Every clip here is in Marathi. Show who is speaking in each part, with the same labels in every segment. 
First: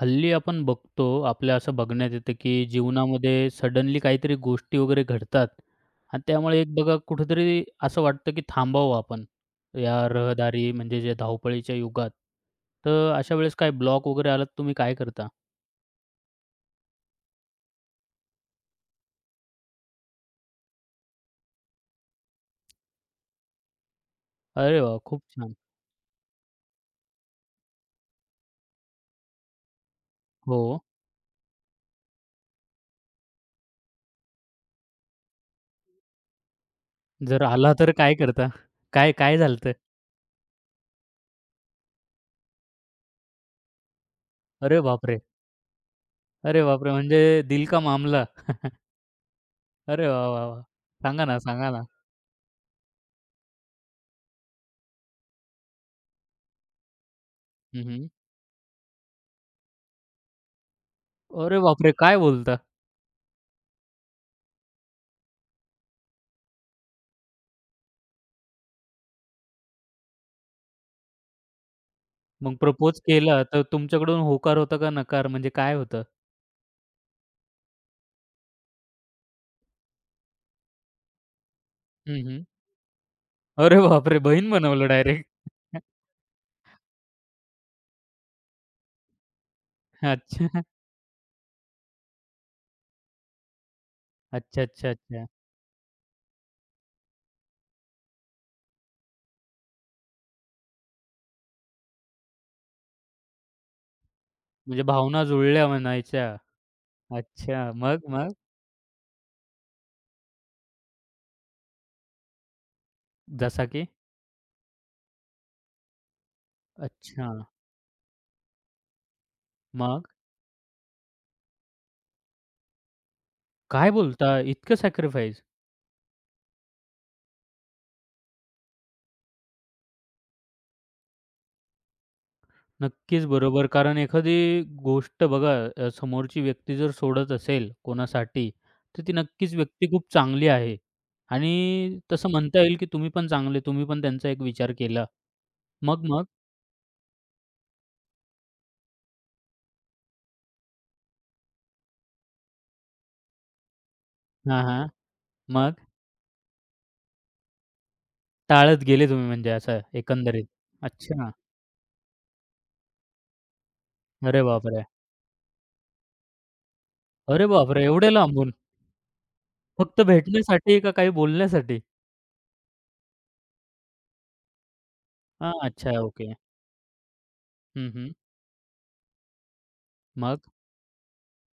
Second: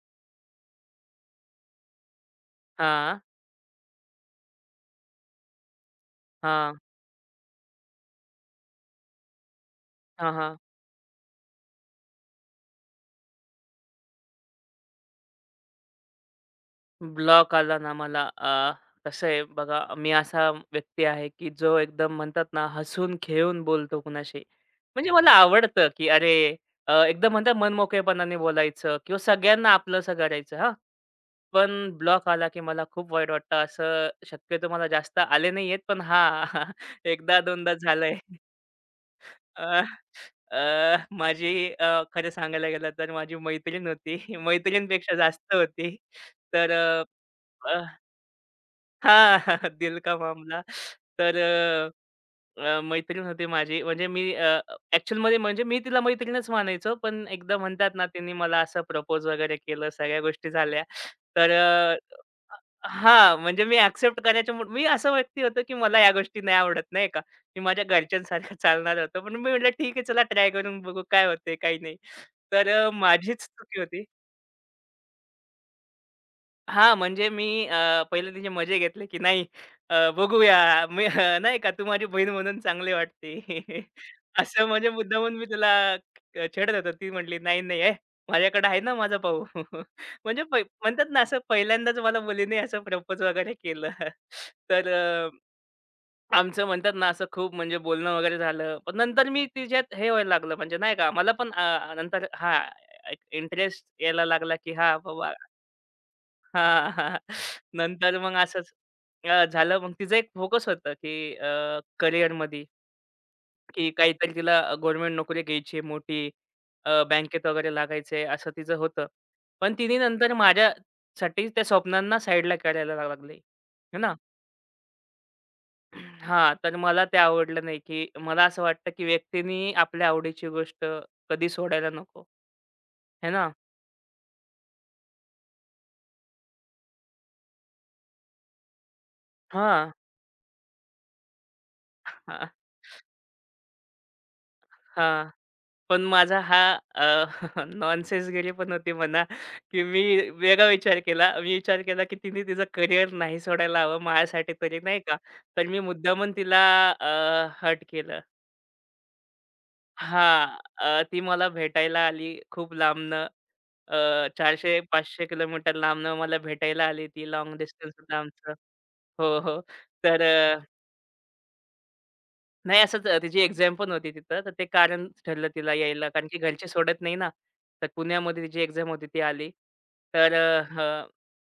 Speaker 1: हल्ली आपण बघतो, आपल्या असं बघण्यात येतं, की
Speaker 2: हां,
Speaker 1: जीवनामध्ये सडनली काहीतरी गोष्टी वगैरे घडतात आणि त्यामुळे
Speaker 2: हां,
Speaker 1: एक बघा कुठेतरी असं वाटतं, की थांबावं आपण या
Speaker 2: हां, हां.
Speaker 1: रहदारी म्हणजे जे धावपळीच्या युगात. तर अशा वेळेस काय ब्लॉक वगैरे आला तर तुम्ही काय करता?
Speaker 2: ब्लॉक आला ना मला कसं आहे बघा, मी असा व्यक्ती आहे, की जो एकदम म्हणतात ना, हसून खेळून बोलतो कुणाशी.
Speaker 1: अरे वाह!
Speaker 2: म्हणजे
Speaker 1: खूप
Speaker 2: मला
Speaker 1: छान.
Speaker 2: आवडतं, की अरे एकदम म्हणतात मनमोकळेपणाने बोलायचं किंवा सगळ्यांना आपलंसं करायचं
Speaker 1: हो.
Speaker 2: हां. पण ब्लॉक आला, की मला खूप वाईट वाटतं. असं शक्यतो मला जास्त आले नाही आहेत, पण हां, एकदा
Speaker 1: जर आला
Speaker 2: दोनदा
Speaker 1: तर काय
Speaker 2: झालंय.
Speaker 1: करता? काय काय झालतं?
Speaker 2: अ, अ, माझी खरं सांगायला गेलं तर माझी मैत्रीण होती.
Speaker 1: अरे
Speaker 2: मैत्रीणपेक्षा
Speaker 1: बापरे!
Speaker 2: जास्त होती.
Speaker 1: अरे
Speaker 2: तर
Speaker 1: बापरे!
Speaker 2: अ,
Speaker 1: म्हणजे दिल
Speaker 2: अ,
Speaker 1: का मामला?
Speaker 2: हां, दिल
Speaker 1: अरे
Speaker 2: का
Speaker 1: वाह, वाह,
Speaker 2: मामला.
Speaker 1: वाह! सांगा
Speaker 2: तर
Speaker 1: ना, सांगा ना.
Speaker 2: अ, मैत्रीण होती माझी. म्हणजे मी ॲक्चुअलमध्ये म्हणजे मी तिला मैत्रीणच मानायचो. पण एकदा म्हणतात ना,
Speaker 1: हं,
Speaker 2: तिने मला असं प्रपोज वगैरे केलं, सगळ्या गोष्टी झाल्या. तर
Speaker 1: अरे बापरे! काय बोलता?
Speaker 2: हां, म्हणजे मी ॲक्सेप्ट करायच्या मूड मी असा व्यक्ती होतो, की मला या गोष्टी नाही आवडत नाही का. मी माझ्या घरच्यांसारखं चालणारा होतो. पण मी म्हटलं ठीक आहे चला ट्राय करून बघू काय होते काही नाही.
Speaker 1: मग प्रपोज
Speaker 2: माझीच
Speaker 1: केला, तर
Speaker 2: चुकी होती.
Speaker 1: तुमच्याकडून होकार होता का नकार म्हणजे काय होतं?
Speaker 2: हां, म्हणजे मी पहिले तिचे मजे घेतले, की नाही बघूया मी नाही का तू माझी
Speaker 1: हं,
Speaker 2: बहीण
Speaker 1: हं.
Speaker 2: म्हणून चांगली वाटते.
Speaker 1: अरे बापरे! बहीण
Speaker 2: असं
Speaker 1: बनवलं
Speaker 2: म्हणजे
Speaker 1: डायरेक्ट.
Speaker 2: मुद्दामून मी तिला छेडत होतो. ती म्हटली, "नाही, नाही. ए माझ्याकडे आहे ना माझा भाऊ." म्हणजे पै
Speaker 1: अच्छा.
Speaker 2: म्हणतात ना असं पहिल्यांदाच मला मुलीने असं प्रपोज वगैरे केलं.
Speaker 1: अच्छा,
Speaker 2: तर
Speaker 1: अच्छा, अच्छा.
Speaker 2: अ, आमचं म्हणतात ना असं खूप म्हणजे बोलणं वगैरे झालं. पण नंतर मी तिच्यात हे व्हायला लागलं म्हणजे नाही का मला पण नंतर हां, इंटरेस्ट यायला लागला, की
Speaker 1: म्हणजे
Speaker 2: हां
Speaker 1: भावना
Speaker 2: बाबा
Speaker 1: जुळल्या म्हणायच्या.
Speaker 2: हां, हां.
Speaker 1: अच्छा. मग,
Speaker 2: नंतर
Speaker 1: मग?
Speaker 2: मग असंच झालं. मग तिचं एक फोकस होतं, की करिअरमध्ये,
Speaker 1: जसा की?
Speaker 2: की काहीतरी तिला गव्हर्नमेंट नोकरी घ्यायची आहे मोठी.
Speaker 1: अच्छा.
Speaker 2: बँकेत वगैरे लागायचं आहे, असं तिचं होतं. पण तिने
Speaker 1: मग?
Speaker 2: नंतर माझ्यासाठी त्या स्वप्नांना साईडला करायला लागली.
Speaker 1: काय
Speaker 2: आहे ना?
Speaker 1: बोलता? इतकं सॅक्रिफाईस?
Speaker 2: हां, तर मला ते आवडलं नाही, की मला असं वाटतं, की व्यक्तीनी आपल्या आवडीची गोष्ट कधी सोडायला नको.
Speaker 1: नक्कीच
Speaker 2: आहे ना?
Speaker 1: बरोबर. कारण एखादी गोष्ट बघा समोरची व्यक्ती जर सोडत असेल कोणासाठी, तर ती नक्कीच
Speaker 2: हां,
Speaker 1: व्यक्ती खूप चांगली आहे. आणि तसं
Speaker 2: हां,
Speaker 1: म्हणता येईल की तुम्ही पण चांगले, तुम्ही पण त्यांचा एक विचार केला.
Speaker 2: हां. पण
Speaker 1: मग, मग?
Speaker 2: माझा हा अ, नॉनसेन्सगिरी पण होती म्हणा, की मी वेगळा विचार केला. मी विचार केला, की तिने तिचं करिअर नाही सोडायला हवं माझ्यासाठी
Speaker 1: हां,
Speaker 2: तरी,
Speaker 1: हां.
Speaker 2: नाही का? तर मी
Speaker 1: मग
Speaker 2: मुद्दामून तिला हर्ट केलं.
Speaker 1: टाळत गेले तुम्ही म्हणजे असं एकंदरीत.
Speaker 2: हां, ती
Speaker 1: अच्छा.
Speaker 2: मला भेटायला आली खूप लांबनं. अ,
Speaker 1: अरे बापरे!
Speaker 2: 400-500 किलोमीटर लांबनं मला भेटायला आली ती.
Speaker 1: अरे
Speaker 2: लाँग
Speaker 1: बापरे!
Speaker 2: डिस्टन्स
Speaker 1: एवढे
Speaker 2: होतं आमचं.
Speaker 1: लांबून?
Speaker 2: हो, हो.
Speaker 1: फक्त
Speaker 2: तर
Speaker 1: भेटण्यासाठी का काही बोलण्यासाठी?
Speaker 2: नाही असंच तिची एक्झाम पण होती तिथं, तर ते कारण ठरलं
Speaker 1: हां,
Speaker 2: तिला
Speaker 1: अच्छा
Speaker 2: यायला. कारण
Speaker 1: ओके.
Speaker 2: की घरचे सोडत नाही ना. तर
Speaker 1: हं, हं.
Speaker 2: पुण्यामध्ये तिची एक्झाम होती ती आली. तर
Speaker 1: मग?
Speaker 2: अ, हं,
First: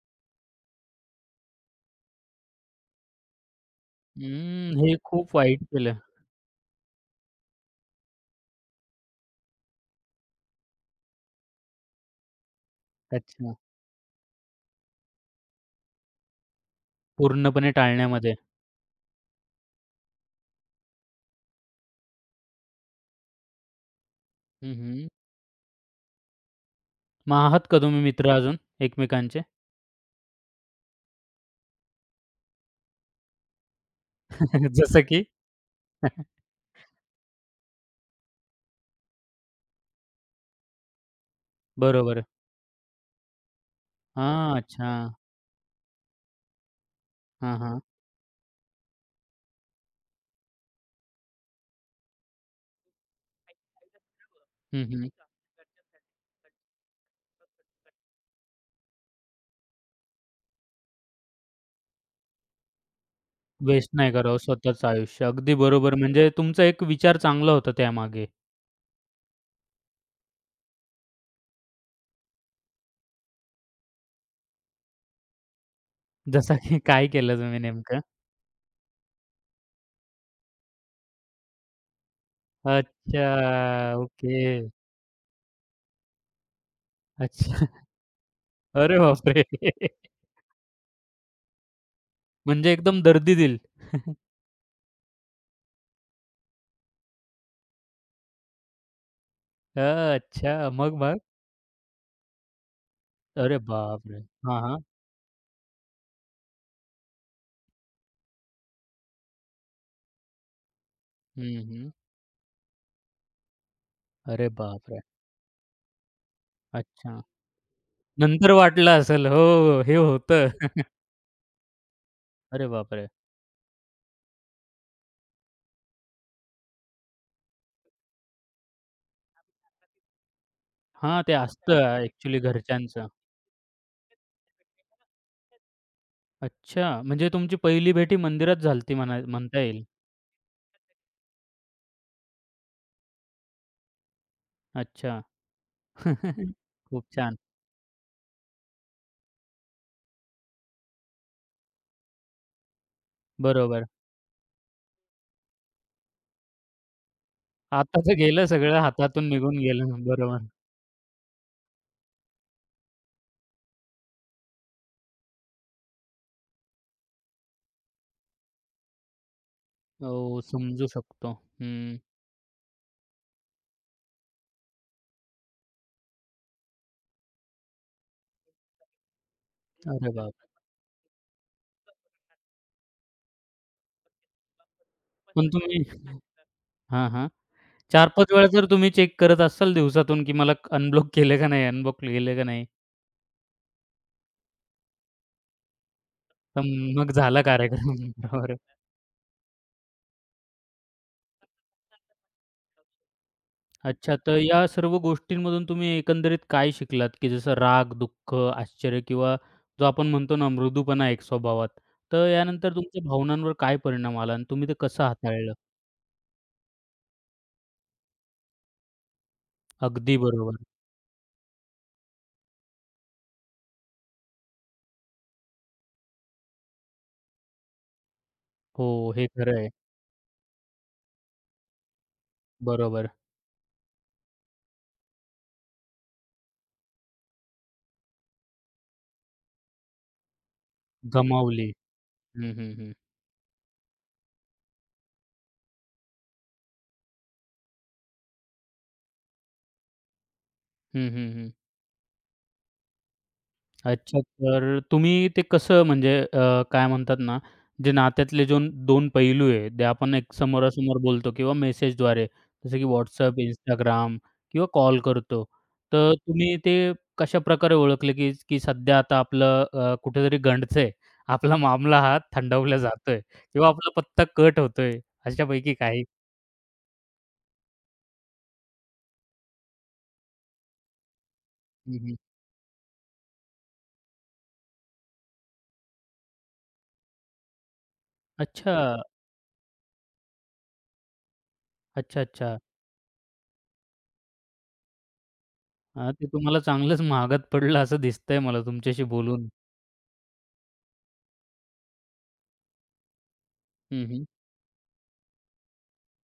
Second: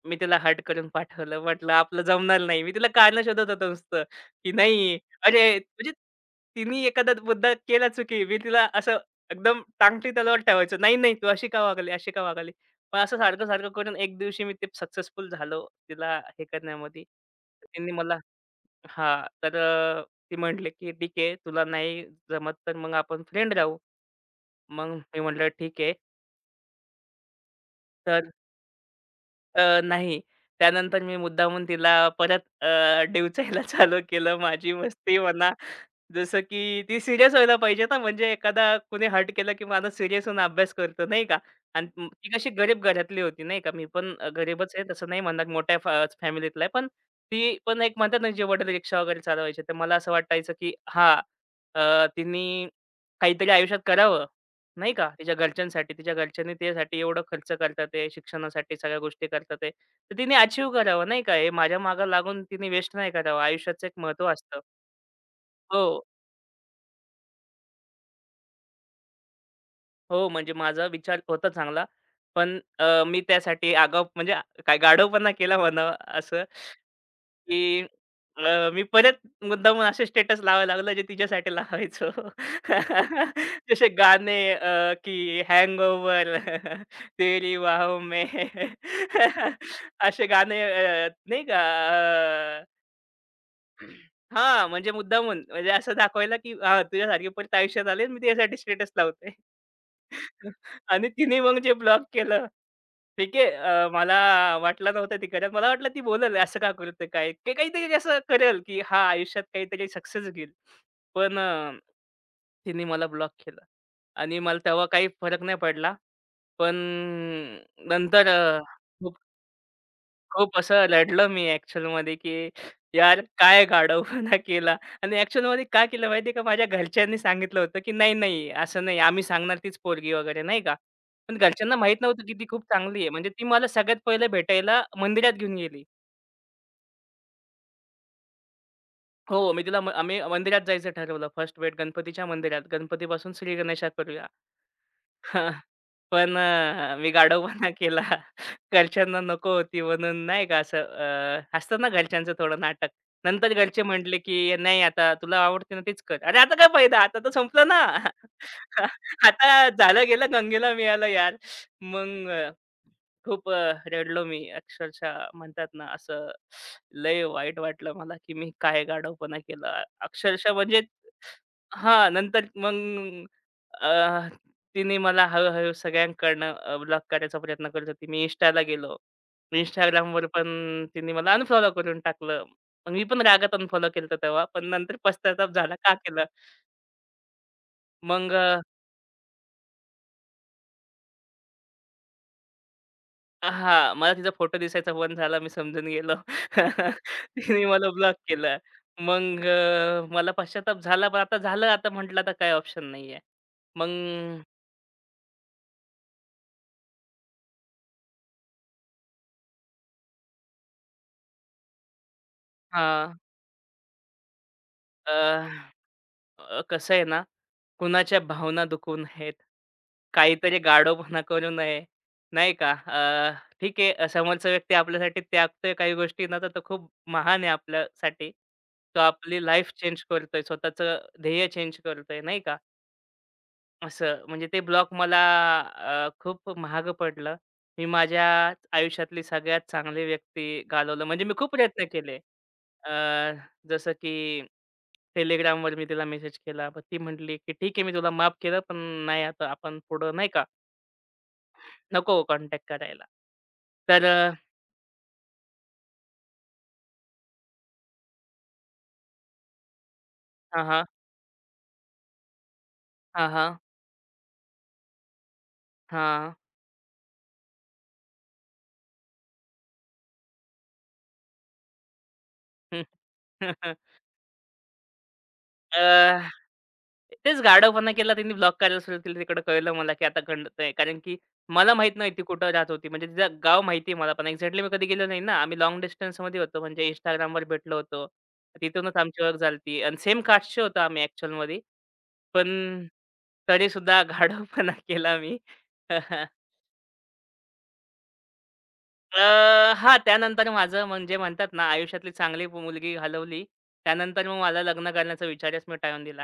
Speaker 2: मी तिला हर्ट करून पाठवलं. म्हटलं, "आपलं जमणार नाही." मी तिला कारण शोधत होतो नुसतं, की
Speaker 1: अं, हे
Speaker 2: नाही
Speaker 1: खूप
Speaker 2: अरे
Speaker 1: वाईट
Speaker 2: म्हणजे
Speaker 1: केलं.
Speaker 2: तिने एखादा मुद्दा केला चुकी. मी तिला असं एकदम टांगती तलवार ठेवायचो. "नाही, नाही, तू अशी का वागली? अशी का वागली?" पण असं
Speaker 1: अच्छा.
Speaker 2: सारखं-सारखं करून एक दिवशी मी ते सक्सेसफुल झालो तिला हे करण्यामध्ये. तर
Speaker 1: पूर्णपणे
Speaker 2: तिने मला
Speaker 1: टाळण्यामध्ये.
Speaker 2: हां. ती म्हटली, की "ठीक आहे, तुला नाही जमत तर मग आपण फ्रेंड राहू."
Speaker 1: हं,
Speaker 2: मग
Speaker 1: हं.
Speaker 2: मी म्हटलं, "ठीक आहे."
Speaker 1: मग आहात का तुम्ही
Speaker 2: तर
Speaker 1: मित्र अजून एकमेकांचे?
Speaker 2: नाही. त्यानंतर मी मुद्दामून तिला परत डिवचायला चालू केलं. माझी
Speaker 1: जसं
Speaker 2: मस्ती
Speaker 1: की?
Speaker 2: म्हणा, जसं की ती सीरियस व्हायला पाहिजे ना, म्हणजे एखादा कुणी हर्ट केलं की माणूस सीरियस होऊन अभ्यास करतो, नाही का? आणि
Speaker 1: बरोबर.
Speaker 2: ती कशी गरीब घरातली होती, नाही का? मी पण
Speaker 1: हां,
Speaker 2: गरीबच आहे,
Speaker 1: अच्छा.
Speaker 2: तसं नाही म्हणणार मोठ्या फॅमिलीतला आहे. पण ती
Speaker 1: हां,
Speaker 2: पण
Speaker 1: हां.
Speaker 2: एक म्हणतात ना, जे वडील रिक्षा वगैरे चालवायचे, तर मला असं वाटायचं की हां, तिने काहीतरी आयुष्यात करावं.
Speaker 1: हं,
Speaker 2: नाही का,
Speaker 1: हं.
Speaker 2: तिच्या घरच्यांसाठी, तिच्या घरच्यांनी तिच्यासाठी एवढं खर्च करतात आहे, शिक्षणासाठी सगळ्या गोष्टी करतात आहे. तर तिने अचीव्ह करावं नाही का, हे माझ्या मागे लागून तिने वेस्ट नाही करावं. आयुष्याचं
Speaker 1: वेस्ट
Speaker 2: एक
Speaker 1: नाही
Speaker 2: महत्त्व
Speaker 1: करावं
Speaker 2: असतं.
Speaker 1: स्वतःचं आयुष्य. अगदी बरोबर.
Speaker 2: हो,
Speaker 1: म्हणजे तुमचा एक विचार चांगला होता त्यामागे.
Speaker 2: हो, म्हणजे माझा विचार होता चांगला. पण मी त्यासाठी आगाव म्हणजे काय गाढवपणा केला म्हणावा असं
Speaker 1: जसा की काय केलं तुम्ही
Speaker 2: की
Speaker 1: नेमकं?
Speaker 2: मी परत मुद्दामून असे स्टेटस लावायला लागलो जे तिच्यासाठी लावायचो.
Speaker 1: अच्छा.
Speaker 2: जसे गाणे
Speaker 1: ओके.
Speaker 2: की हँगओव्हर, तेरी
Speaker 1: अच्छा.
Speaker 2: बाहों में
Speaker 1: अरे बापरे!
Speaker 2: असे गाणे नाही का अ,
Speaker 1: म्हणजे एकदम दर्दी दिल.
Speaker 2: हां, म्हणजे मुद्दामून म्हणजे असं दाखवायला की हां, तुझ्यासारखी परत आयुष्यात आली आणि मी तिच्यासाठी स्टेटस लावते.
Speaker 1: अच्छा. मग
Speaker 2: आणि
Speaker 1: मग?
Speaker 2: तिने मग जे ब्लॉक केलं ठीक आहे.
Speaker 1: अरे
Speaker 2: मला
Speaker 1: बापरे! हां, हां.
Speaker 2: वाटलं नव्हतं ती करेल. मला वाटलं ती बोलल असं का करते काय? की काहीतरी असं करेल, की हा आयुष्यात काहीतरी सक्सेस घेईल. पण
Speaker 1: हं, हं.
Speaker 2: तिने मला ब्लॉक केलं आणि
Speaker 1: अरे
Speaker 2: मला तेव्हा
Speaker 1: बापरे!
Speaker 2: काही फरक नाही पडला. पण
Speaker 1: अच्छा.
Speaker 2: नंतर
Speaker 1: नंतर
Speaker 2: अ,
Speaker 1: वाटलं
Speaker 2: खूप
Speaker 1: असेल. हो, हे होतं.
Speaker 2: खूप असं रडलो मी ॲक्चुअलमध्ये, की
Speaker 1: अरे बापरे!
Speaker 2: यार काय गाढवपणा केला आणि ॲक्चुअलमध्ये का केलं माहिती आहे का? माझ्या घरच्यांनी सांगितलं होतं, की "नाही, नाही, असं नाही. आम्ही सांगणार तीच पोरगी वगैरे," नाही का.
Speaker 1: हां, ते
Speaker 2: पण घरच्यांना
Speaker 1: असतं
Speaker 2: माहीत नव्हतं, की
Speaker 1: ॲक्चुअली
Speaker 2: ती खूप चांगली
Speaker 1: घरच्यांचं.
Speaker 2: आहे. म्हणजे ती मला सगळ्यात पहिलं भेटायला मंदिरात घेऊन गेली.
Speaker 1: अच्छा. म्हणजे तुमची पहिली भेटी मंदिरात झाली होती म्हणा
Speaker 2: हो,
Speaker 1: म्हणता
Speaker 2: मी तिला
Speaker 1: येईल.
Speaker 2: आम्ही मंदिरात जायचं ठरवलं. फर्स्ट भेट गणपतीच्या मंदिरात. गणपतीपासून श्री गणेशात
Speaker 1: अच्छा.
Speaker 2: हां, पण
Speaker 1: हं. खूप
Speaker 2: मी
Speaker 1: छान.
Speaker 2: गाढवपणा केला. घरच्यांना नको होती म्हणून नाही का असं असतं ना घरच्यांचं थोडं नाटक. नंतर घरचे
Speaker 1: बरोबर.
Speaker 2: म्हटले, की "नाही आता तुला आवडते ना तेच कर." अरे आता काय फायदा? आता तर संपलं ना.
Speaker 1: आताचं गेलं सगळं हातातून निघून
Speaker 2: आता झालं
Speaker 1: गेलं.
Speaker 2: गेलं,
Speaker 1: बरोबर.
Speaker 2: गंगेला मिळालं यार. मग खूप रडलो मी. अक्षरशः म्हणतात ना, असं लय वाईट वाटलं मला, की मी काय गाढवपणा केला.
Speaker 1: हो,
Speaker 2: अक्षरशः म्हणजे
Speaker 1: समजू शकतो. हं.
Speaker 2: हां, नंतर मग अ, तिने मला हळू-हळू सगळ्यांकडनं ब्लॉक करायचा प्रयत्न करत होती. मी Instaला गेलो.
Speaker 1: अरे
Speaker 2: Instagramवर
Speaker 1: बापरे!
Speaker 2: पण तिने मला अनफॉलो करून टाकलं. मग मी पण रागात अनफॉलो केलं तेव्हा, पण नंतर
Speaker 1: पण
Speaker 2: पश्चाताप झाला,
Speaker 1: तुम्ही
Speaker 2: का केलं?
Speaker 1: हां, हां.
Speaker 2: मग
Speaker 1: 4-5 वेळा जर तुम्ही चेक करत असाल दिवसातून, की मला अनब्लॉक केलं का नाही, अनब्लॉक केलं का नाही,
Speaker 2: हां, मला तिचा फोटो दिसायचा बंद झाला. मी समजून गेलो.
Speaker 1: तर मग झाला
Speaker 2: तिने मला
Speaker 1: कार्यक्रम.
Speaker 2: ब्लॉक
Speaker 1: बरोबर.
Speaker 2: केलं. मग मला पश्चाताप झाला. पण आता झालं, आता म्हटलं आता काही ऑप्शन नाहीये. मग
Speaker 1: अच्छा, तर या सर्व गोष्टींमधून तुम्ही एकंदरीत काय शिकलात? की जसं राग, दुःख, आश्चर्य किंवा जो आपण म्हणतो ना मृदूपणा एक स्वभावात. तर यानंतर तुमच्या
Speaker 2: हां,
Speaker 1: भावनांवर काय परिणाम आला आणि तुम्ही ते कसं
Speaker 2: अ,
Speaker 1: हाताळलं?
Speaker 2: अ, कसं आहे ना, कुणाच्या भावना दुखवू नयेत.
Speaker 1: अगदी बरोबर.
Speaker 2: काहीतरी गाढवपणा करू नये, नाही का. ठीक आहे, समोरचा व्यक्ती आपल्यासाठी त्यागतोय काही गोष्टींना, तर तो खूप महान आहे आपल्यासाठी.
Speaker 1: हो,
Speaker 2: तो
Speaker 1: हे
Speaker 2: आपली
Speaker 1: खरं आहे.
Speaker 2: लाईफ चेंज करतोय, स्वतःचं ध्येय चेंज करतोय, नाही का.
Speaker 1: बरोबर.
Speaker 2: असं म्हणजे ते ब्लॉक मला खूप महाग पडलं. मी माझ्या आयुष्यातली सगळ्यात चांगली व्यक्ती घालवलं. म्हणजे मी खूप
Speaker 1: गमावली.
Speaker 2: प्रयत्न केले.
Speaker 1: हं, हं,
Speaker 2: अ,
Speaker 1: हं.
Speaker 2: जसं की Telegramवर मी तिला मेसेज केला. पण ती म्हटली, की "ठीक आहे, मी तुला माफ केलं, पण नाही आता आपण पुढं नाही का,
Speaker 1: हं, हं, हं.
Speaker 2: नको कॉन्टॅक्ट करायला." तर अ,
Speaker 1: अच्छा. तर तुम्ही ते कसं म्हणजे काय म्हणतात ना, जे नात्यातले जो 2 पैलू आहे, ते आपण एक
Speaker 2: हां, हां.
Speaker 1: समोरासमोर बोलतो किंवा मेसेजद्वारे, जसं की
Speaker 2: हां,
Speaker 1: WhatsApp,
Speaker 2: हां.
Speaker 1: Instagram किंवा कॉल करतो. तर
Speaker 2: हां.
Speaker 1: तुम्ही ते कशाप्रकारे ओळखले, की की सध्या आता आपलं कुठेतरी गंडतंय, आपला मामला हा थंडावला जातोय किंवा आपला पत्ता कट होतोय, अशापैकी
Speaker 2: अ,
Speaker 1: काही?
Speaker 2: तेच गाढवपणा केला त्यांनी ब्लॉक करायला सुरुवात केली. तिकडं कळलं मला, की आता खंडतय. कारण की मला माहीत
Speaker 1: हं,
Speaker 2: नाही
Speaker 1: हं.
Speaker 2: ती कुठं राहत होती. म्हणजे तिचं गाव माहिती आहे मला, पण एक्झॅक्टली मी कधी गेलो नाही ना. आम्ही लाँग डिस्टन्समध्ये होतो. म्हणजे Instagramवर भेटलो होतो.
Speaker 1: अच्छा.
Speaker 2: तिथूनच आमची ओळख झाली आणि सेम कास्टचे होतो आम्ही ॲक्चुअलमध्ये.
Speaker 1: अच्छा, अच्छा.
Speaker 2: पण तरीसुद्धा गाढवपणा केला मी.
Speaker 1: हां, ते तुम्हाला चांगलंच महागात पडलं असं दिसतंय मला तुमच्याशी
Speaker 2: अ,
Speaker 1: बोलून.
Speaker 2: हां, त्यानंतर माझं म्हणजे म्हणतात ना, आयुष्यातली चांगली मुलगी घालवली.
Speaker 1: हं, हं.
Speaker 2: त्यानंतर मग मला लग्न करण्याचा विचारच मी टाळून दिला.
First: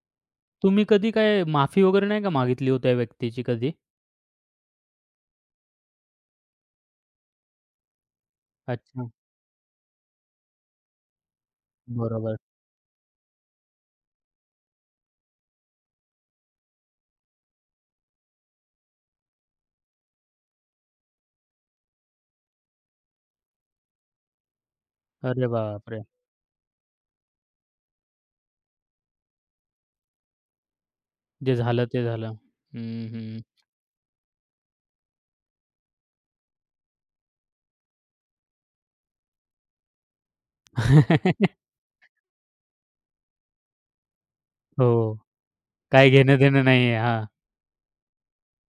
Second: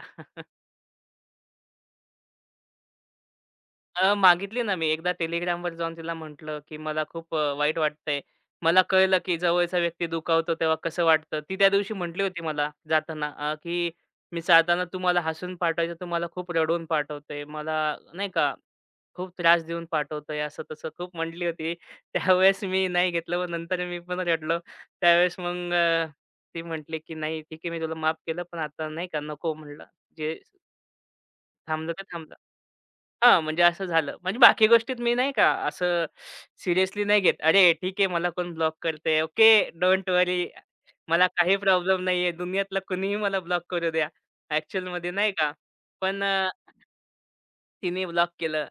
Speaker 1: तुम्ही कधी काय माफी वगैरे नाही का मागितली हो त्या व्यक्तीची कधी?
Speaker 2: मागितली ना मी. एकदा Telegramवर जाऊन तिला म्हटलं, की मला खूप वाईट वाटतंय. मला
Speaker 1: अच्छा.
Speaker 2: कळलं, की जवळचा व्यक्ती दुखावतो तेव्हा कसं वाटतं. ती त्या दिवशी म्हटली
Speaker 1: बरोबर.
Speaker 2: होती मला जाताना की "मी जाताना तुम्हाला हसून पाठवायचं, तुम्हाला खूप रडवून पाठवते. मला नाही का खूप त्रास देऊन पाठवतोय." असं-तसं खूप म्हटली होती. त्यावेळेस मी नाही घेतलं. मग नंतर मी पण रडलो. त्यावेळेस
Speaker 1: अरे
Speaker 2: मग
Speaker 1: बापरे!
Speaker 2: अ, ती म्हटली, की "नाही ठीक आहे, मी तुला माफ केलं, पण आता नाही का नको" म्हटलं. "जे
Speaker 1: जे झालं
Speaker 2: थांबलं ते
Speaker 1: ते
Speaker 2: थांबलं."
Speaker 1: झालं. हं, हं.
Speaker 2: हां, म्हणजे असं झालं. म्हणजे बाकी गोष्टीत मी नाही का असं सिरियसली नाही घेत. अरे ठीक आहे मला कोण ब्लॉक करतंय. Okay, don't worry. मला काही प्रॉब्लेम नाहीये. दुनियातला कुणीही मला ब्लॉक करू द्या. ॲक्चुअलमध्ये
Speaker 1: हो.
Speaker 2: नाही का.
Speaker 1: काही
Speaker 2: पण
Speaker 1: घेणं-देणं नाहीये. हां.
Speaker 2: तिने ब्लॉक केलं.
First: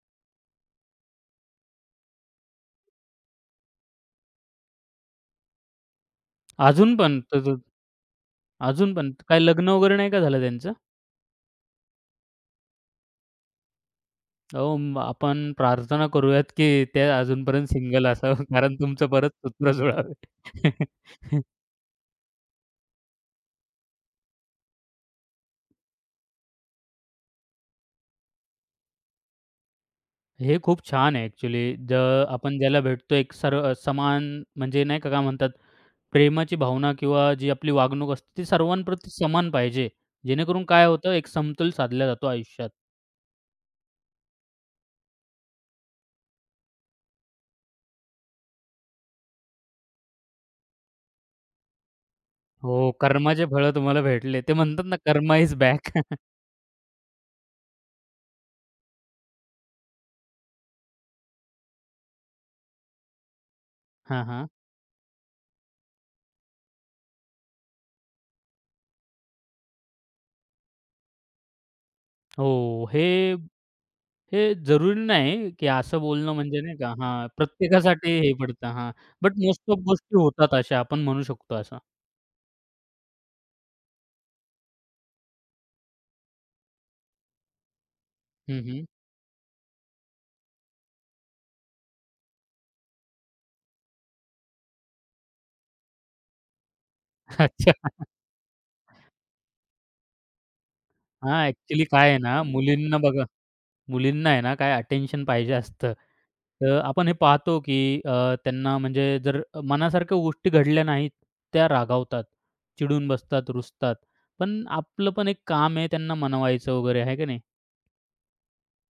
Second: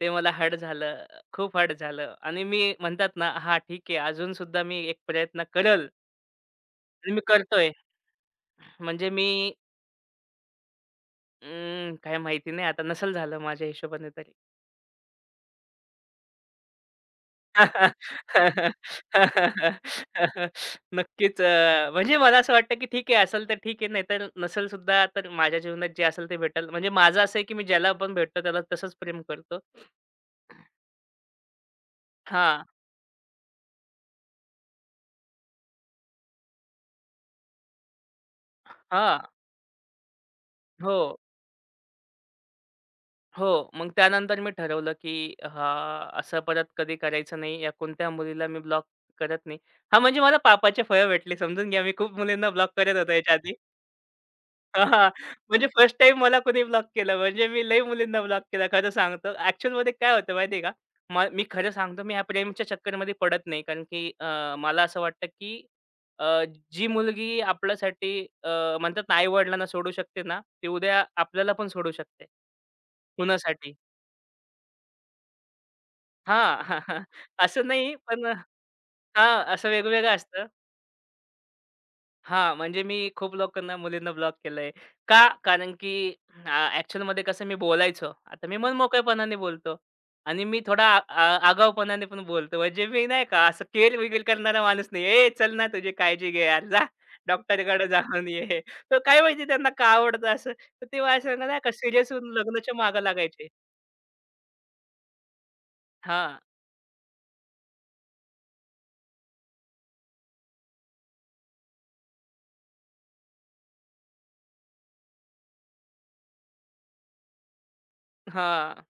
Speaker 2: ते मला हर्ट झालं. खूप हर्ट झालं आणि मी म्हणतात ना, हां, ठीक आहे. अजून सुद्धा मी एक प्रयत्न करेल
Speaker 1: अजून
Speaker 2: आणि मी
Speaker 1: पण तसंच
Speaker 2: करतोय.
Speaker 1: अजून
Speaker 2: म्हणजे
Speaker 1: पण
Speaker 2: मी
Speaker 1: काय लग्न वगैरे नाही का झालं त्यांचं?
Speaker 2: अं, काय माहिती नाही आता नसेल झालं माझ्या हिशोबाने तरी.
Speaker 1: अहो, मग आपण प्रार्थना करूयात, की ते अजूनपर्यंत सिंगल असावं कारण तुमचं परत सूत्र जुळावे.
Speaker 2: नक्कीच. म्हणजे मला असं वाटतं, की ठीक आहे असेल तर ठीक आहे, नाहीतर नसेल सुद्धा तर माझ्या जीवनात जे असेल ते भेटेल. म्हणजे माझं असं आहे, की मी ज्याला पण भेटतो त्याला तसंच प्रेम करतो.
Speaker 1: हे खूप छान आहे ॲक्चुअली. ज आपण
Speaker 2: हां.
Speaker 1: ज्याला भेटतो एक सर्व समान म्हणजे नाही का काय म्हणतात प्रेमाची भावना किंवा जी आपली वागणूक असते, ती सर्वांप्रती
Speaker 2: हां.
Speaker 1: समान पाहिजे. जेणेकरून काय
Speaker 2: हो.
Speaker 1: होतं, एक समतोल साधला जातो आयुष्यात.
Speaker 2: हो. मग त्यानंतर मी ठरवलं, की हां, असं परत कधी करायचं नाही. या कोणत्या मुलीला मी ब्लॉक करत नाही. हां, म्हणजे मला पापाची फळं भेटली. समजून घ्या, मी खूप मुलींना ब्लॉक
Speaker 1: हो,
Speaker 2: करत होतो याच्या
Speaker 1: कर्माचे
Speaker 2: आधी.
Speaker 1: फळं तुम्हाला भेटले. ते म्हणतात
Speaker 2: हां,
Speaker 1: ना,
Speaker 2: हां.
Speaker 1: कर्मा इज
Speaker 2: म्हणजे
Speaker 1: बॅक.
Speaker 2: फर्स्ट टाईम मला कोणी ब्लॉक केलं. म्हणजे मी लई मुलींना ब्लॉक केलं खरं सांगतो. ॲक्चुअलमध्ये काय होतं माहिती का? मी खरं सांगतो मी ह्या प्रेमच्या चक्करमध्ये पडत नाही. कारण की
Speaker 1: हां, हां.
Speaker 2: मला असं वाटतं की अ, जी मुलगी आपल्यासाठी अ, म्हणतात ना आई-वडिलांना सोडू शकते ना, ती उद्या आपल्याला पण सोडू शकते.
Speaker 1: हो, हे
Speaker 2: कुणासाठी
Speaker 1: हे जरुरी नाही, की असं बोलणं
Speaker 2: हां.
Speaker 1: म्हणजे नाही का हां,
Speaker 2: असं नाही
Speaker 1: प्रत्येकासाठी
Speaker 2: पण
Speaker 1: हे पडतं. हां, बट
Speaker 2: हां, असं
Speaker 1: मोस्ट ऑफ
Speaker 2: वेगवेगळं
Speaker 1: गोष्टी
Speaker 2: असतं.
Speaker 1: होतात अशा आपण म्हणू शकतो असं.
Speaker 2: हां, म्हणजे मी खूप लोकांना, मुलींना ब्लॉक केलंय. का? कारण की अ, ॲक्चुअलमध्ये कसं मी बोलायचो. आता मी
Speaker 1: हं, हं.
Speaker 2: मनमोकळेपणाने बोलतो आणि मी थोडा आ आ आगाऊपणाने पण बोलतो. म्हणजे मी नाही का असं केअर-बिअर करणारा माणूस नाही. "ए, चल ना, तुझी काळजी घे यार. जा
Speaker 1: अच्छा.
Speaker 2: डॉक्टरकडे जाऊन ये." तर काय माहिती त्यांना का आवडतं असं. तर ते माझ्यासंग
Speaker 1: हां,
Speaker 2: नाही का
Speaker 1: ॲक्चुअली काय
Speaker 2: सीरियस
Speaker 1: आहे
Speaker 2: होऊन
Speaker 1: ना,
Speaker 2: लग्नाच्या
Speaker 1: मुलींना
Speaker 2: मागे
Speaker 1: बघा
Speaker 2: लागायचे.
Speaker 1: मुलींना आहे ना, काय अटेन्शन पाहिजे असतं.
Speaker 2: हां,
Speaker 1: तर आपण हे पाहतो, की त्यांना म्हणजे जर मनासारख्या गोष्टी घडल्या नाहीत, त्या रागावतात, चिडून बसतात, रुसतात. पण आपलं पण एक काम आहे त्यांना मनवायचं वगैरे, आहे का नाही?
Speaker 2: हां.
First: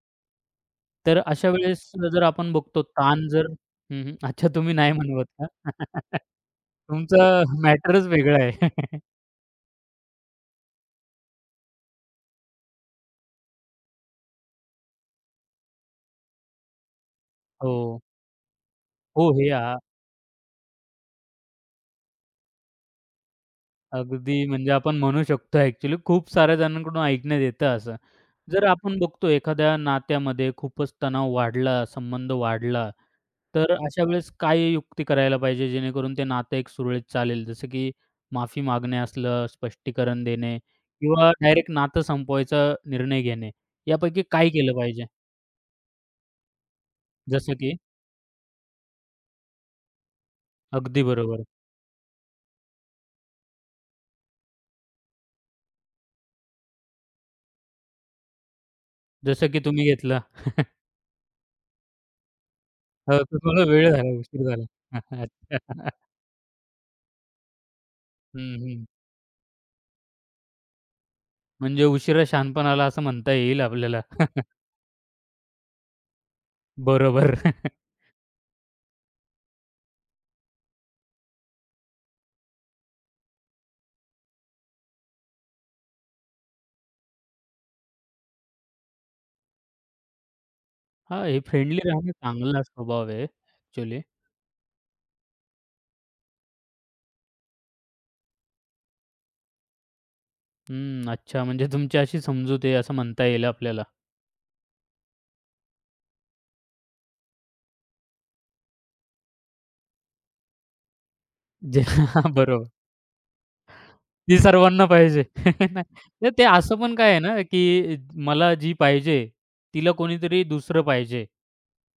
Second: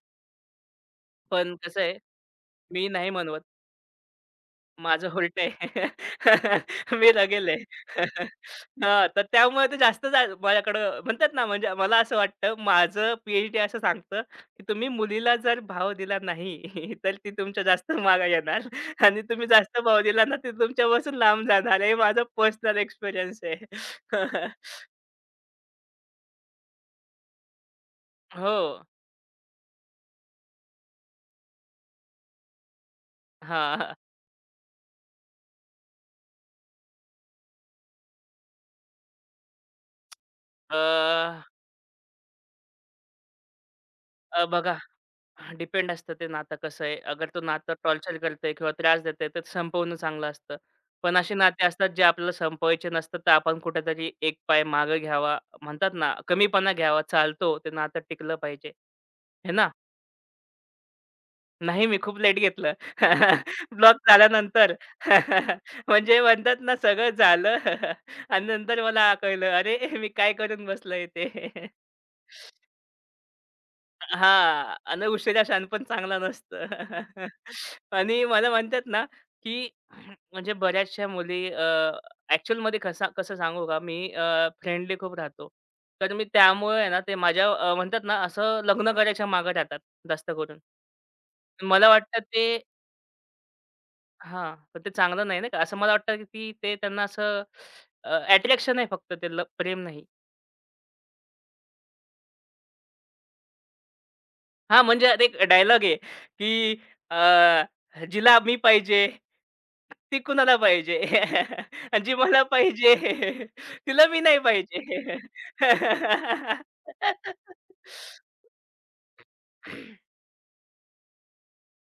Speaker 1: तर अशा
Speaker 2: पण कसं
Speaker 1: वेळेस
Speaker 2: आहे,
Speaker 1: जर आपण बघतो
Speaker 2: मी नाही
Speaker 1: ताण
Speaker 2: म्हणवत.
Speaker 1: जर हं, हं. अच्छा तुम्ही नाही
Speaker 2: माझं
Speaker 1: मनवत
Speaker 2: उलट
Speaker 1: का?
Speaker 2: आहे. मी
Speaker 1: तुमचा
Speaker 2: लगेल आहे.
Speaker 1: मॅटरच वेगळा आहे.
Speaker 2: हां, तर त्यामुळे ते जास्त माझ्याकडं म्हणतात ना, म्हणजे मला असं वाटतं, माझं पी असं सांगतं, की तुम्ही मुलीला जर भाव दिला नाही, तर ती तुमच्या
Speaker 1: हो.
Speaker 2: जास्त मागे येणार आणि
Speaker 1: हो,
Speaker 2: तुम्ही
Speaker 1: हे आ
Speaker 2: जास्त भाव दिला ना, ती तुमच्यापासून लांब जाणार. हे माझा पर्सनल एक्सपिरियन्स आहे.
Speaker 1: अगदी म्हणजे आपण म्हणू शकतो ॲक्चुअली खूप साऱ्या जणांकडून ऐकण्यात येतं असं.
Speaker 2: हो.
Speaker 1: जर आपण बघतो एखाद्या नात्यामध्ये खूपच तणाव वाढला, संबंध वाढला, तर
Speaker 2: हां.
Speaker 1: अशा वेळेस काय युक्ती करायला पाहिजे जेणेकरून ते नातं एक सुरळीत चालेल? जसं की माफी मागणे असलं, स्पष्टीकरण देणे किंवा
Speaker 2: अ,
Speaker 1: डायरेक्ट नातं संपवायचा निर्णय घेणे. यापैकी
Speaker 2: अ,
Speaker 1: काय
Speaker 2: बघा
Speaker 1: केलं पाहिजे?
Speaker 2: डिपेंड असतं ते नातं कसं आहे. अगर तो
Speaker 1: जसं
Speaker 2: नातं
Speaker 1: की
Speaker 2: टॉर्चर करतंय किंवा त्रास देतंय तर संपवणं चांगलं असतं.
Speaker 1: अगदी
Speaker 2: पण असे
Speaker 1: बरोबर.
Speaker 2: नाते असतात जे आपल्याला संपवायचे नसतात तर आपण कुठेतरी एक पाय मागे घ्यावा. म्हणतात ना कमीपणा घ्यावा. चालतो ते नातं टिकलं पाहिजे.
Speaker 1: जसं
Speaker 2: हे
Speaker 1: की
Speaker 2: ना?
Speaker 1: तुम्ही घेतला.
Speaker 2: नाही मी खूप लेट घेतलं.
Speaker 1: तुम्हाला वेळ
Speaker 2: ब्लॉक
Speaker 1: झाला, उशीर झाला.
Speaker 2: झाल्यानंतर
Speaker 1: अच्छा.
Speaker 2: म्हणजे म्हणतात ना सगळं झालं आणि
Speaker 1: हं,
Speaker 2: नंतर
Speaker 1: हं.
Speaker 2: मला कळलं, "अरे मी काय करून बसलोय ते."
Speaker 1: म्हणजे उशिरा शहाणपण आला असं म्हणता येईल आपल्याला.
Speaker 2: हां. अन् उशिरा शहाणपण चांगला नसतं.
Speaker 1: बरोबर.
Speaker 2: आणि मला म्हणतात ना, की म्हणजे बऱ्याचशा मुली ॲक्चुअलमध्ये कसं सांगू का मी फ्रेंडली खूप राहतो. तर मी त्यामुळे आहे ना ते माझ्या म्हणतात ना असं लग्न करायच्या मागे राहतात जास्त करून.
Speaker 1: हां, हे फ्रेंडली
Speaker 2: मला
Speaker 1: राहणं
Speaker 2: वाटतं ते
Speaker 1: चांगला स्वभाव आहे ॲक्चुअली.
Speaker 2: हां. पण ते चांगलं नाही, नाही का. असं मला वाटतं, की ते त्यांना असं अट्रॅक्शन आहे फक्त ते ल प्रेम नाही.
Speaker 1: हं, अच्छा म्हणजे तुमची अशी समजूत आहे असं म्हणता येईल आपल्याला.
Speaker 2: हां, म्हणजे अरे एक डायलॉग आहे, की अ, "जिला मी पाहिजे, ती कुणाला पाहिजे?
Speaker 1: जे
Speaker 2: आणि जी मला
Speaker 1: बरोबर.
Speaker 2: पाहिजे, तिला मी नाही
Speaker 1: ती सर्वांना
Speaker 2: पाहिजे."
Speaker 1: पाहिजे. नाही तर ते असं पण काय आहे ना, की मला जी पाहिजे, तिला कोणीतरी दुसरं पाहिजे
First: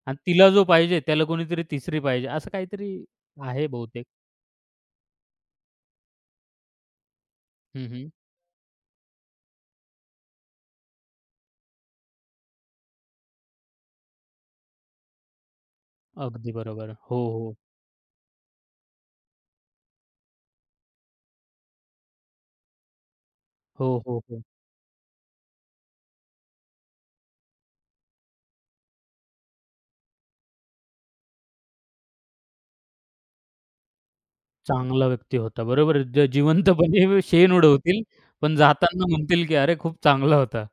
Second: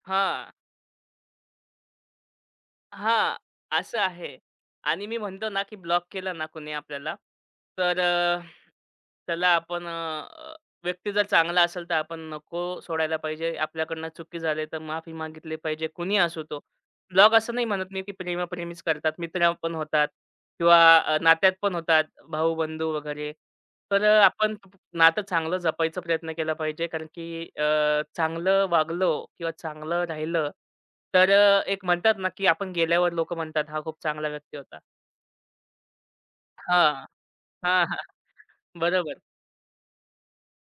Speaker 1: आणि तिला
Speaker 2: हां.
Speaker 1: जो पाहिजे त्याला कोणीतरी तिसरी पाहिजे असं काहीतरी
Speaker 2: हां,
Speaker 1: आहे
Speaker 2: असं
Speaker 1: बहुतेक.
Speaker 2: आहे. आणि मी म्हणतो ना, की ब्लॉक केलं ना कुणी आपल्याला,
Speaker 1: हं,
Speaker 2: तर
Speaker 1: हं.
Speaker 2: अ, त्याला आपण अ, अ, व्यक्ती जर चांगला असेल, तर आपण नको सोडायला पाहिजे. आपल्याकडनं चुकी झाली तर माफी मागितली पाहिजे. कुणी असो
Speaker 1: अगदी
Speaker 2: तो.
Speaker 1: बरोबर. हो,
Speaker 2: ब्लॉक असं
Speaker 1: हो.
Speaker 2: नाही म्हणत मी, की प्रेमा-प्रेमीच करतात. मित्र पण होतात किंवा नात्यात पण होतात, भाऊ-बंधू वगैरे.
Speaker 1: हो,
Speaker 2: तर अ,
Speaker 1: हो, हो.
Speaker 2: आपण प- नातं चांगलं जपायचा प्रयत्न केला पाहिजे. कारण की चांगलं वागलो किंवा चांगलं राहिलं, तर एक म्हणतात ना, की आपण गेल्यावर लोकं म्हणतात, "हा खूप चांगला व्यक्ती होता."
Speaker 1: चांगला व्यक्ती होता. बरोबर आहे. जे
Speaker 2: हां.
Speaker 1: जिवंतपणे शेण
Speaker 2: हां, हां.
Speaker 1: उडवतील, पण जाताना
Speaker 2: बरोबर.
Speaker 1: म्हणतील, की "अरे, खूप चांगला होता."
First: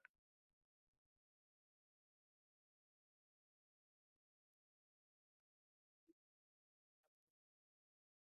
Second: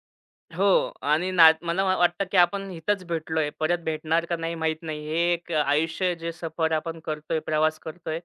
Speaker 2: हो आणि ना मला वाटतं, की आपण इथंच भेटलोय. परत भेटणार का नाही माहीत नाही. हे एक आयुष्य जे सफर आपण करतोय, प्रवास करतोय.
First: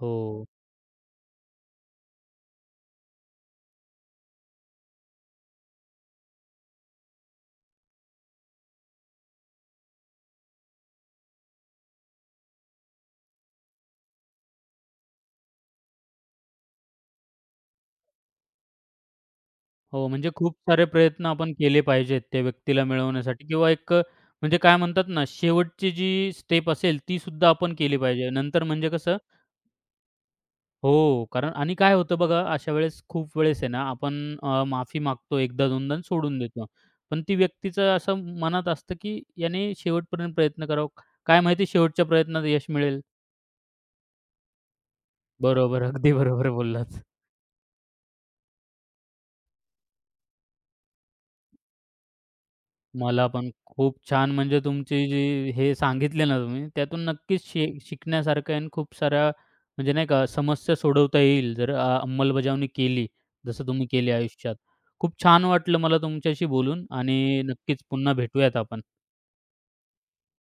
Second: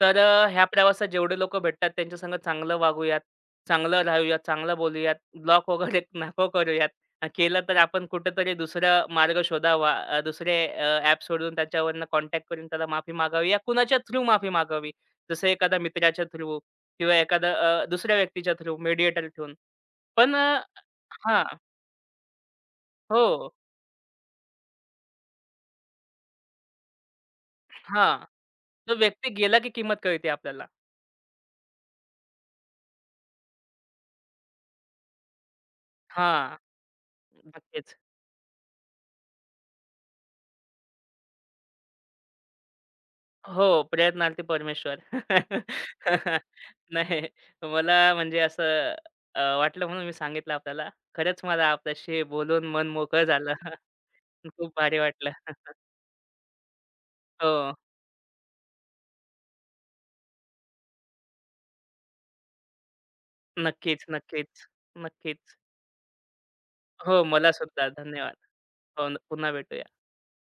Speaker 1: हो.
Speaker 2: ह्या प्रवासात जेवढे लोकं भेटतात त्यांच्यासंग चांगलं वागूयात, चांगलं राहूयात, चांगलं बोलूयात, ब्लॉक वगैरे नको करूयात. केलं तर आपण कुठेतरी दुसरा मार्ग शोधावा. ॲप सोडून त्याच्यावरनं कॉन्टॅक्ट करून त्याला माफी मागावी या कुणाच्या थ्रू माफी मागावी. जसं एखाद्या मित्राच्या थ्रू किंवा एखादा दुसऱ्या व्यक्तीच्या थ्रू मेडिएटर ठेवून.
Speaker 1: हो, म्हणजे
Speaker 2: पण
Speaker 1: खूप
Speaker 2: अ,
Speaker 1: सारे प्रयत्न
Speaker 2: हां.
Speaker 1: आपण केले पाहिजेत त्या व्यक्तीला मिळवण्यासाठी
Speaker 2: हो.
Speaker 1: किंवा एक म्हणजे काय म्हणतात ना, शेवटची जी स्टेप असेल, ती सुद्धा आपण केली
Speaker 2: हां.
Speaker 1: पाहिजे. नंतर म्हणजे
Speaker 2: तो
Speaker 1: कसं
Speaker 2: व्यक्ती गेला की किंमत कळते आपल्याला.
Speaker 1: हो, कारण आणि काय होतं बघा, अशा वेळेस खूप वेळेस आहे ना, आपण माफी मागतो, एकदा दोनदा आणि सोडून
Speaker 2: हां.
Speaker 1: देतो. पण ती व्यक्तीचं
Speaker 2: नक्कीच.
Speaker 1: असं मनात असतं, की याने शेवटपर्यंत प्रयत्न करावा. काय माहिती शेवटच्या प्रयत्नात यश मिळेल?
Speaker 2: हो. प्रयत्नार्थी परमेश्वर.
Speaker 1: बरोबर. अगदी बरोबर बोललात.
Speaker 2: नाही. मला म्हणजे असं वाटलं म्हणून मी सांगितलं आपल्याला. खरंच मला आपल्याशी बोलून मन मोकळं
Speaker 1: मला पण
Speaker 2: झालं.
Speaker 1: खूप छान म्हणजे
Speaker 2: खूप भारी
Speaker 1: तुमची
Speaker 2: वाटलं.
Speaker 1: जी हे सांगितले ना तुम्ही, त्यातून नक्कीच शि
Speaker 2: हो.
Speaker 1: शिकण्यासारखं आहे आणि खूप साऱ्या म्हणजे नाही का समस्या सोडवता येईल जर अंमलबजावणी केली, जसं तुम्ही
Speaker 2: नक्कीच,
Speaker 1: केली आयुष्यात.
Speaker 2: नक्कीच,
Speaker 1: खूप छान
Speaker 2: नक्कीच.
Speaker 1: वाटलं मला तुमच्याशी बोलून
Speaker 2: हो.
Speaker 1: आणि
Speaker 2: मला
Speaker 1: नक्कीच
Speaker 2: सुद्धा.
Speaker 1: पुन्हा
Speaker 2: धन्यवाद.
Speaker 1: भेटूयात आपण.
Speaker 2: हो. पुन्हा भेटूया.